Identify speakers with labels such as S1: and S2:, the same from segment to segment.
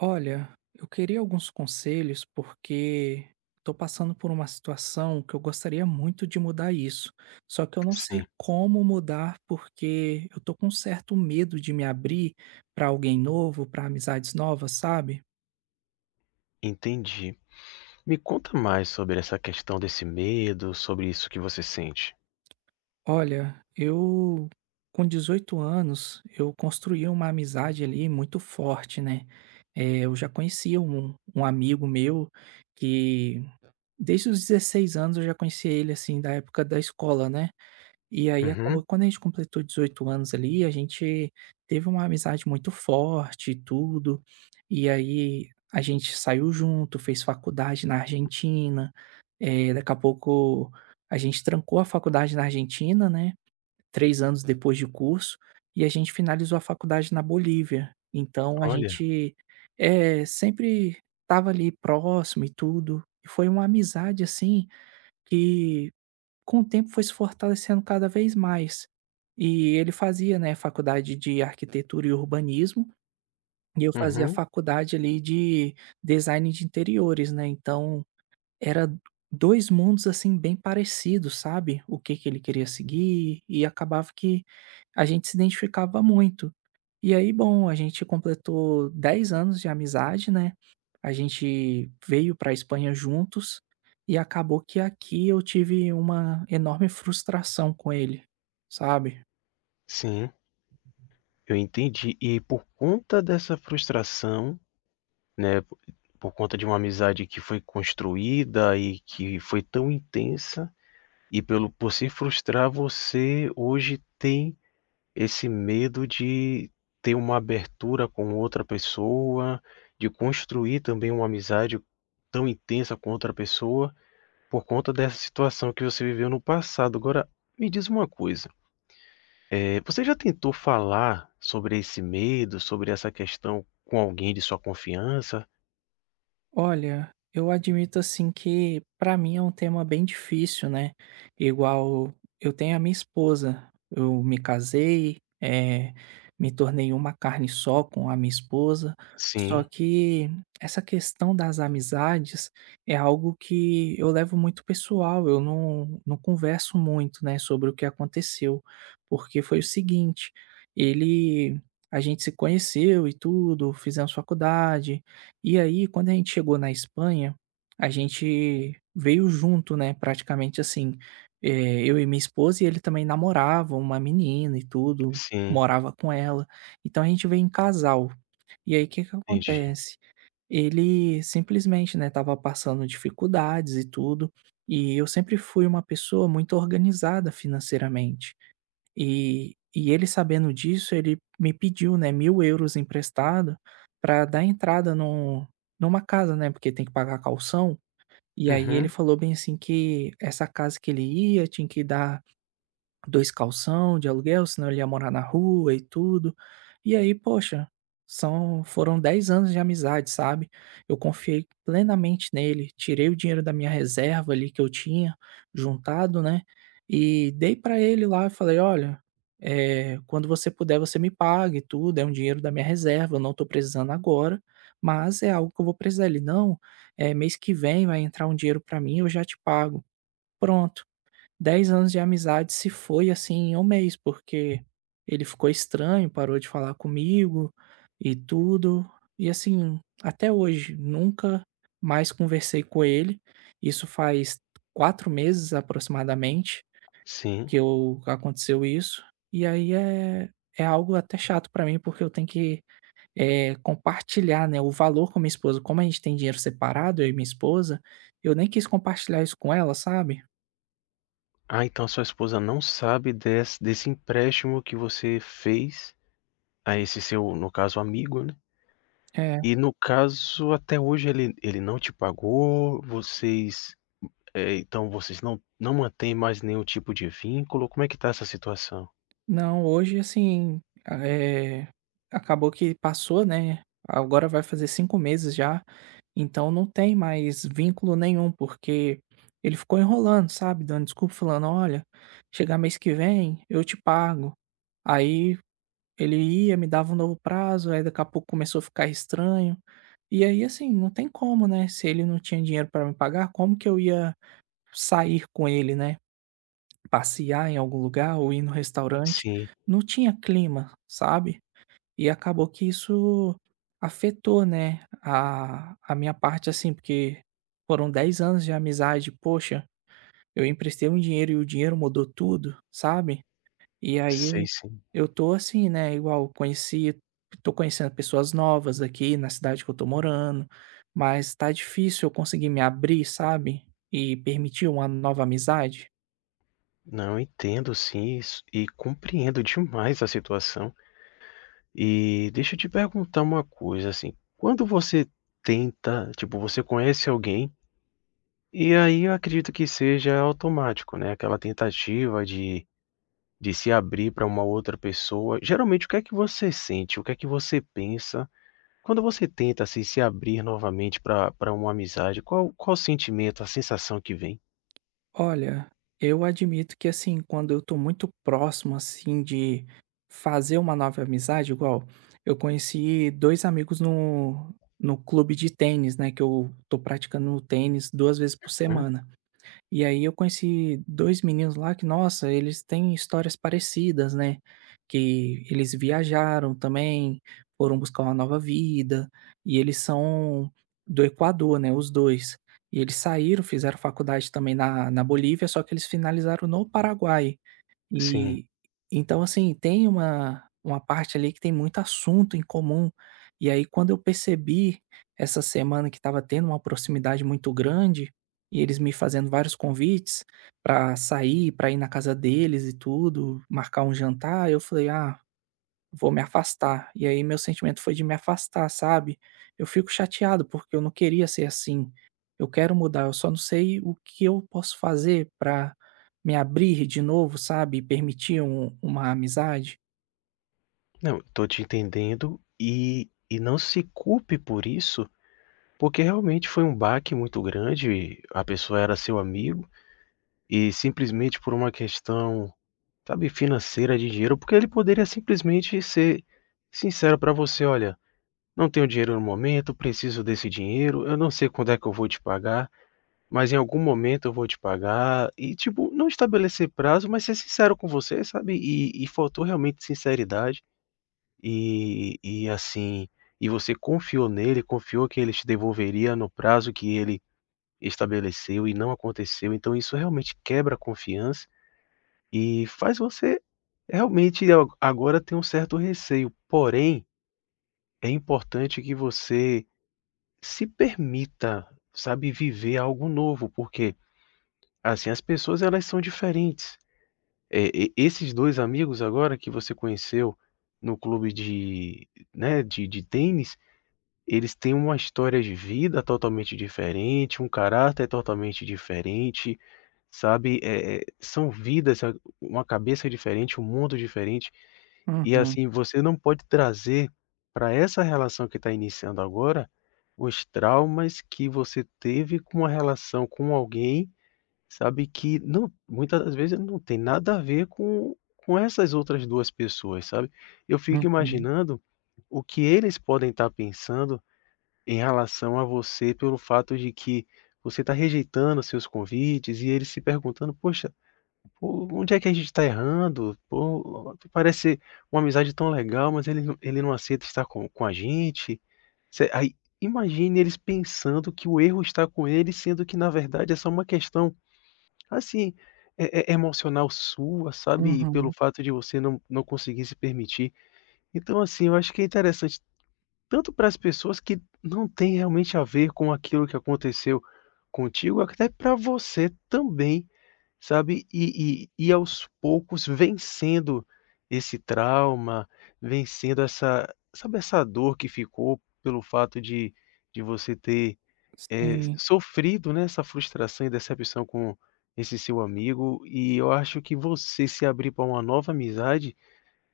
S1: Olha, eu queria alguns conselhos porque estou passando por uma situação que eu gostaria muito de mudar isso. Só que eu não sei
S2: Sim,
S1: como mudar porque eu tô com um certo medo de me abrir para alguém novo, para amizades novas, sabe?
S2: entendi. Me conta mais sobre essa questão desse medo, sobre isso que você sente.
S1: Olha, eu com 18 anos, eu construí uma amizade ali muito forte, né? Eu já conhecia um amigo meu que desde os 16 anos eu já conhecia ele assim da época da escola, né? E aí acabou
S2: Uhum,
S1: que quando a gente completou 18 anos ali, a gente teve uma amizade muito forte e tudo. E aí a gente saiu junto, fez faculdade na Argentina. Daqui a pouco a gente trancou a faculdade na Argentina, né, 3 anos depois de curso, e a gente finalizou a faculdade na Bolívia. Então a
S2: olha,
S1: gente, sempre estava ali próximo e tudo. E foi uma amizade, assim, que com o tempo foi se fortalecendo cada vez mais. E ele fazia, né, faculdade de arquitetura e urbanismo, e eu fazia
S2: uhum,
S1: faculdade ali de design de interiores, né, então era 2 mundos, assim, bem parecidos, sabe, o que que ele queria seguir, e acabava que a gente se identificava muito. E aí, bom, a gente completou 10 anos de amizade, né. A gente veio para a Espanha juntos e acabou que aqui eu tive uma enorme frustração com ele, sabe?
S2: sim, eu entendi. E por conta dessa frustração, né, por conta de uma amizade que foi construída e que foi tão intensa, e pelo por se frustrar, você hoje tem esse medo de ter uma abertura com outra pessoa, de construir também uma amizade tão intensa com outra pessoa por conta dessa situação que você viveu no passado. Agora, me diz uma coisa, você já tentou falar sobre esse medo, sobre essa questão com alguém de sua confiança?
S1: Olha, eu admito assim que pra mim é um tema bem difícil, né? Igual eu tenho a minha esposa, eu me casei, me tornei uma carne só com a minha esposa. Só
S2: Sim,
S1: que essa questão das amizades é algo que eu levo muito pessoal, eu não converso muito, né, sobre o que aconteceu, porque foi o seguinte, ele, a gente se conheceu e tudo, fizemos faculdade, e aí, quando a gente chegou na Espanha, a gente veio junto, né, praticamente assim, eu e minha esposa e ele também namorava uma menina e tudo,
S2: sim,
S1: morava com ela. Então a gente veio em casal. E aí, o que que
S2: entendi.
S1: acontece? Ele simplesmente, né, estava passando dificuldades e tudo, e eu sempre fui uma pessoa muito organizada financeiramente. E ele sabendo disso, ele me pediu, né, 1.000 euros emprestado para dar entrada numa casa, né, porque tem que pagar caução. E aí ele
S2: Uhum,
S1: falou bem assim que essa casa que ele ia tinha que dar 2 calção de aluguel, senão ele ia morar na rua e tudo. E aí, poxa, são foram 10 anos de amizade, sabe. Eu confiei plenamente nele, tirei o dinheiro da minha reserva ali que eu tinha juntado, né, e dei pra ele lá, e falei: "Olha, quando você puder você me paga e tudo, é um dinheiro da minha reserva, eu não tô precisando agora, mas é algo que eu vou precisar". Ele: "Não, é mês que vem vai entrar um dinheiro pra mim, eu já te pago". Pronto, 10 anos de amizade se foi, assim, em um mês, porque ele ficou estranho, parou de falar comigo e tudo. E assim, até hoje, nunca mais conversei com ele. Isso faz 4 meses aproximadamente
S2: sim.
S1: que eu aconteceu isso. E aí é algo até chato pra mim, porque eu tenho que, compartilhar, né, o valor com a minha esposa. Como a gente tem dinheiro separado, eu e minha esposa, eu nem quis compartilhar isso com ela, sabe?
S2: Ah, então sua esposa não sabe desse empréstimo que você fez a esse seu, no caso, amigo, né.
S1: É.
S2: E no caso, até hoje ele não te pagou, vocês, então vocês não mantêm mais nenhum tipo de vínculo, como é que tá essa situação?
S1: Não, hoje assim, a acabou que passou, né, agora vai fazer 5 meses já, então não tem mais vínculo nenhum, porque ele ficou enrolando, sabe, dando desculpa, falando: "Olha, chegar mês que vem eu te pago". Aí ele ia, me dava um novo prazo, aí daqui a pouco começou a ficar estranho. E aí, assim, não tem como, né, se ele não tinha dinheiro para me pagar, como que eu ia sair com ele, né? Passear em algum lugar ou ir no restaurante,
S2: Sim,
S1: não tinha clima, sabe. E acabou que isso afetou, né, a minha parte, assim, porque foram 10 anos de amizade, poxa, eu emprestei um dinheiro e o dinheiro mudou tudo, sabe. E
S2: sei
S1: aí
S2: sim.
S1: eu tô assim, né, igual conheci tô conhecendo pessoas novas aqui na cidade que eu tô morando, mas tá difícil eu conseguir me abrir, sabe, e permitir uma nova amizade.
S2: Não, entendo sim isso e compreendo demais a situação. E deixa eu te perguntar uma coisa, assim, quando você tenta tipo, você conhece alguém, e aí eu acredito que seja automático, né, aquela tentativa de se abrir para uma outra pessoa. Geralmente o que é que você sente, o que é que você pensa quando você tenta, assim, se abrir novamente para uma amizade? Qual o sentimento, a sensação que vem?
S1: Olha, eu admito que assim, quando eu tô muito próximo assim de fazer uma nova amizade, igual eu conheci dois amigos no clube de tênis, né? Que eu tô praticando tênis 2 vezes por
S2: Uhum,
S1: semana. E aí eu conheci 2 meninos lá que, nossa, eles têm histórias parecidas, né, que eles viajaram também, foram buscar uma nova vida, e eles são do Equador, né, os dois. E eles saíram, fizeram faculdade também na Bolívia, só que eles finalizaram no Paraguai.
S2: sim.
S1: E então, assim, tem uma parte ali que tem muito assunto em comum. E aí, quando eu percebi essa semana que estava tendo uma proximidade muito grande e eles me fazendo vários convites para sair, para ir na casa deles e tudo, marcar um jantar, eu falei: "Ah, vou me afastar". E aí meu sentimento foi de me afastar, sabe. Eu fico chateado, porque eu não queria ser assim. Eu quero mudar, eu só não sei o que eu posso fazer pra me abrir de novo, sabe, e permitir uma amizade.
S2: Não, tô te entendendo e não se culpe por isso, porque realmente foi um baque muito grande, a pessoa era seu amigo e simplesmente por uma questão, sabe, financeira de dinheiro, porque ele poderia simplesmente ser sincero para você: "Olha, não tenho dinheiro no momento, preciso desse dinheiro, eu não sei quando é que eu vou te pagar, mas em algum momento eu vou te pagar", e tipo, não estabelecer prazo, mas ser sincero com você, sabe, e faltou realmente sinceridade. E assim, e você confiou nele, confiou que ele te devolveria no prazo que ele estabeleceu e não aconteceu. Então isso realmente quebra a confiança e faz você realmente agora ter um certo receio. Porém, é importante que você se permita, sabe, viver algo novo, porque assim as pessoas elas são diferentes. É, esses dois amigos agora que você conheceu no clube de, né, de tênis. Eles têm uma história de vida totalmente diferente, um caráter totalmente diferente, sabe, são vidas, sabe, uma cabeça diferente, um mundo diferente, e
S1: Uhum,
S2: assim, você não pode trazer para essa relação que está iniciando agora, os traumas que você teve com uma relação com alguém, sabe, que não muitas das vezes não tem nada a ver com essas outras 2 pessoas, sabe. Eu fico
S1: uhum,
S2: imaginando o que eles podem estar pensando em relação a você, pelo fato de que você está rejeitando seus convites e eles se perguntando: "Poxa, pô, onde é que a gente está errando? Pô, parece uma amizade tão legal, mas ele não aceita estar com a gente". Você aí, imagine eles pensando que o erro está com eles, sendo que na verdade é só uma questão, assim, e emocional sua, sabe. E pelo
S1: uhum.
S2: fato de você não conseguir se permitir. Então, assim, eu acho que é interessante tanto para as pessoas que não tem realmente a ver com aquilo que aconteceu contigo, até para você também, sabe, e aos poucos vencendo esse trauma, vencendo essa, sabe, essa dor que ficou pelo fato de você ter,
S1: Sim,
S2: sofrido, né, essa frustração e decepção com esse seu amigo, e eu acho que você se abrir para uma nova amizade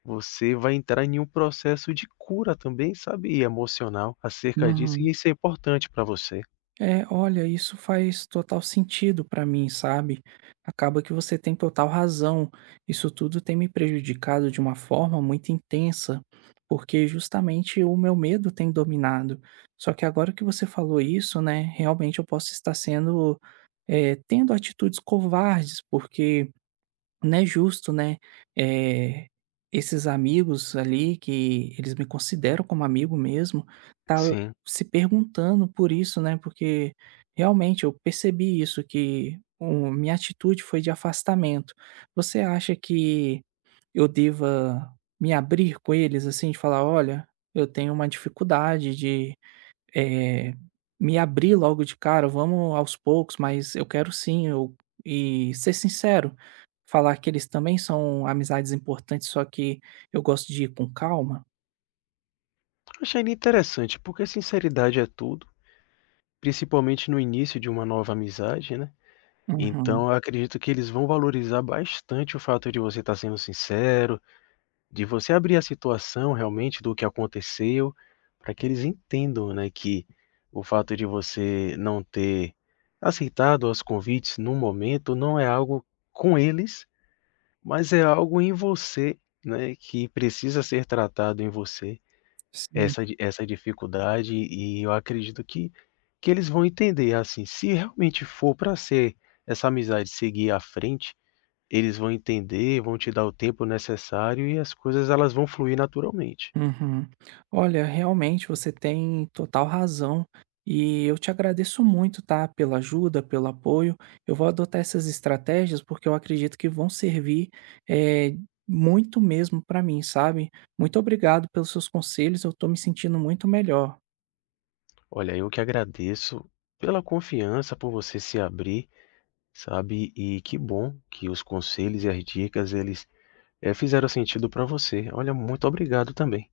S2: você vai entrar em um processo de cura também, sabe, emocional acerca disso, e
S1: uhum.
S2: isso é importante para você.
S1: É, olha, isso faz total sentido pra mim, sabe? Acaba que você tem total razão. Isso tudo tem me prejudicado de uma forma muito intensa, porque justamente o meu medo tem dominado. Só que agora que você falou isso, né, realmente eu posso estar sendo, é, tendo atitudes covardes, porque não é justo, né, eh, esses amigos ali que eles me consideram como amigo mesmo, tá
S2: Sim.
S1: se perguntando por isso, né, porque realmente eu percebi isso, que o minha atitude foi de afastamento. Você acha que eu deva me abrir com eles, assim, de falar: "Olha, eu tenho uma dificuldade de". Eh, Me abrir logo de cara, vamos aos poucos, mas eu quero sim, eu e ser sincero, falar que eles também são amizades importantes, só que eu gosto de ir com calma.
S2: Achei interessante, porque sinceridade é tudo, principalmente no início de uma nova amizade, né.
S1: Uhum,
S2: Então eu acredito que eles vão valorizar bastante o fato de você estar sendo sincero, de você abrir a situação realmente do que aconteceu, para que eles entendam, né, que o fato de você não ter aceitado os convites no momento não é algo com eles, mas é algo em você, né, que precisa ser tratado em você,
S1: sim.
S2: essa di essa dificuldade, e eu acredito que eles vão entender, assim, se realmente for para ser essa amizade seguir à frente, eles vão entender, vão te dar o tempo necessário e as coisas elas vão fluir naturalmente.
S1: Uhum. Olha, realmente você tem total razão e eu te agradeço muito, tá? Pela ajuda, pelo apoio. Eu vou adotar essas estratégias porque eu acredito que vão servir eh, muito mesmo para mim, sabe? Muito obrigado pelos seus conselhos, eu tô me sentindo muito melhor.
S2: Olha, eu que agradeço pela confiança, por você se abrir, sabe, e que bom que os conselhos e as dicas eles, fizeram sentido para você. Olha, muito obrigado também.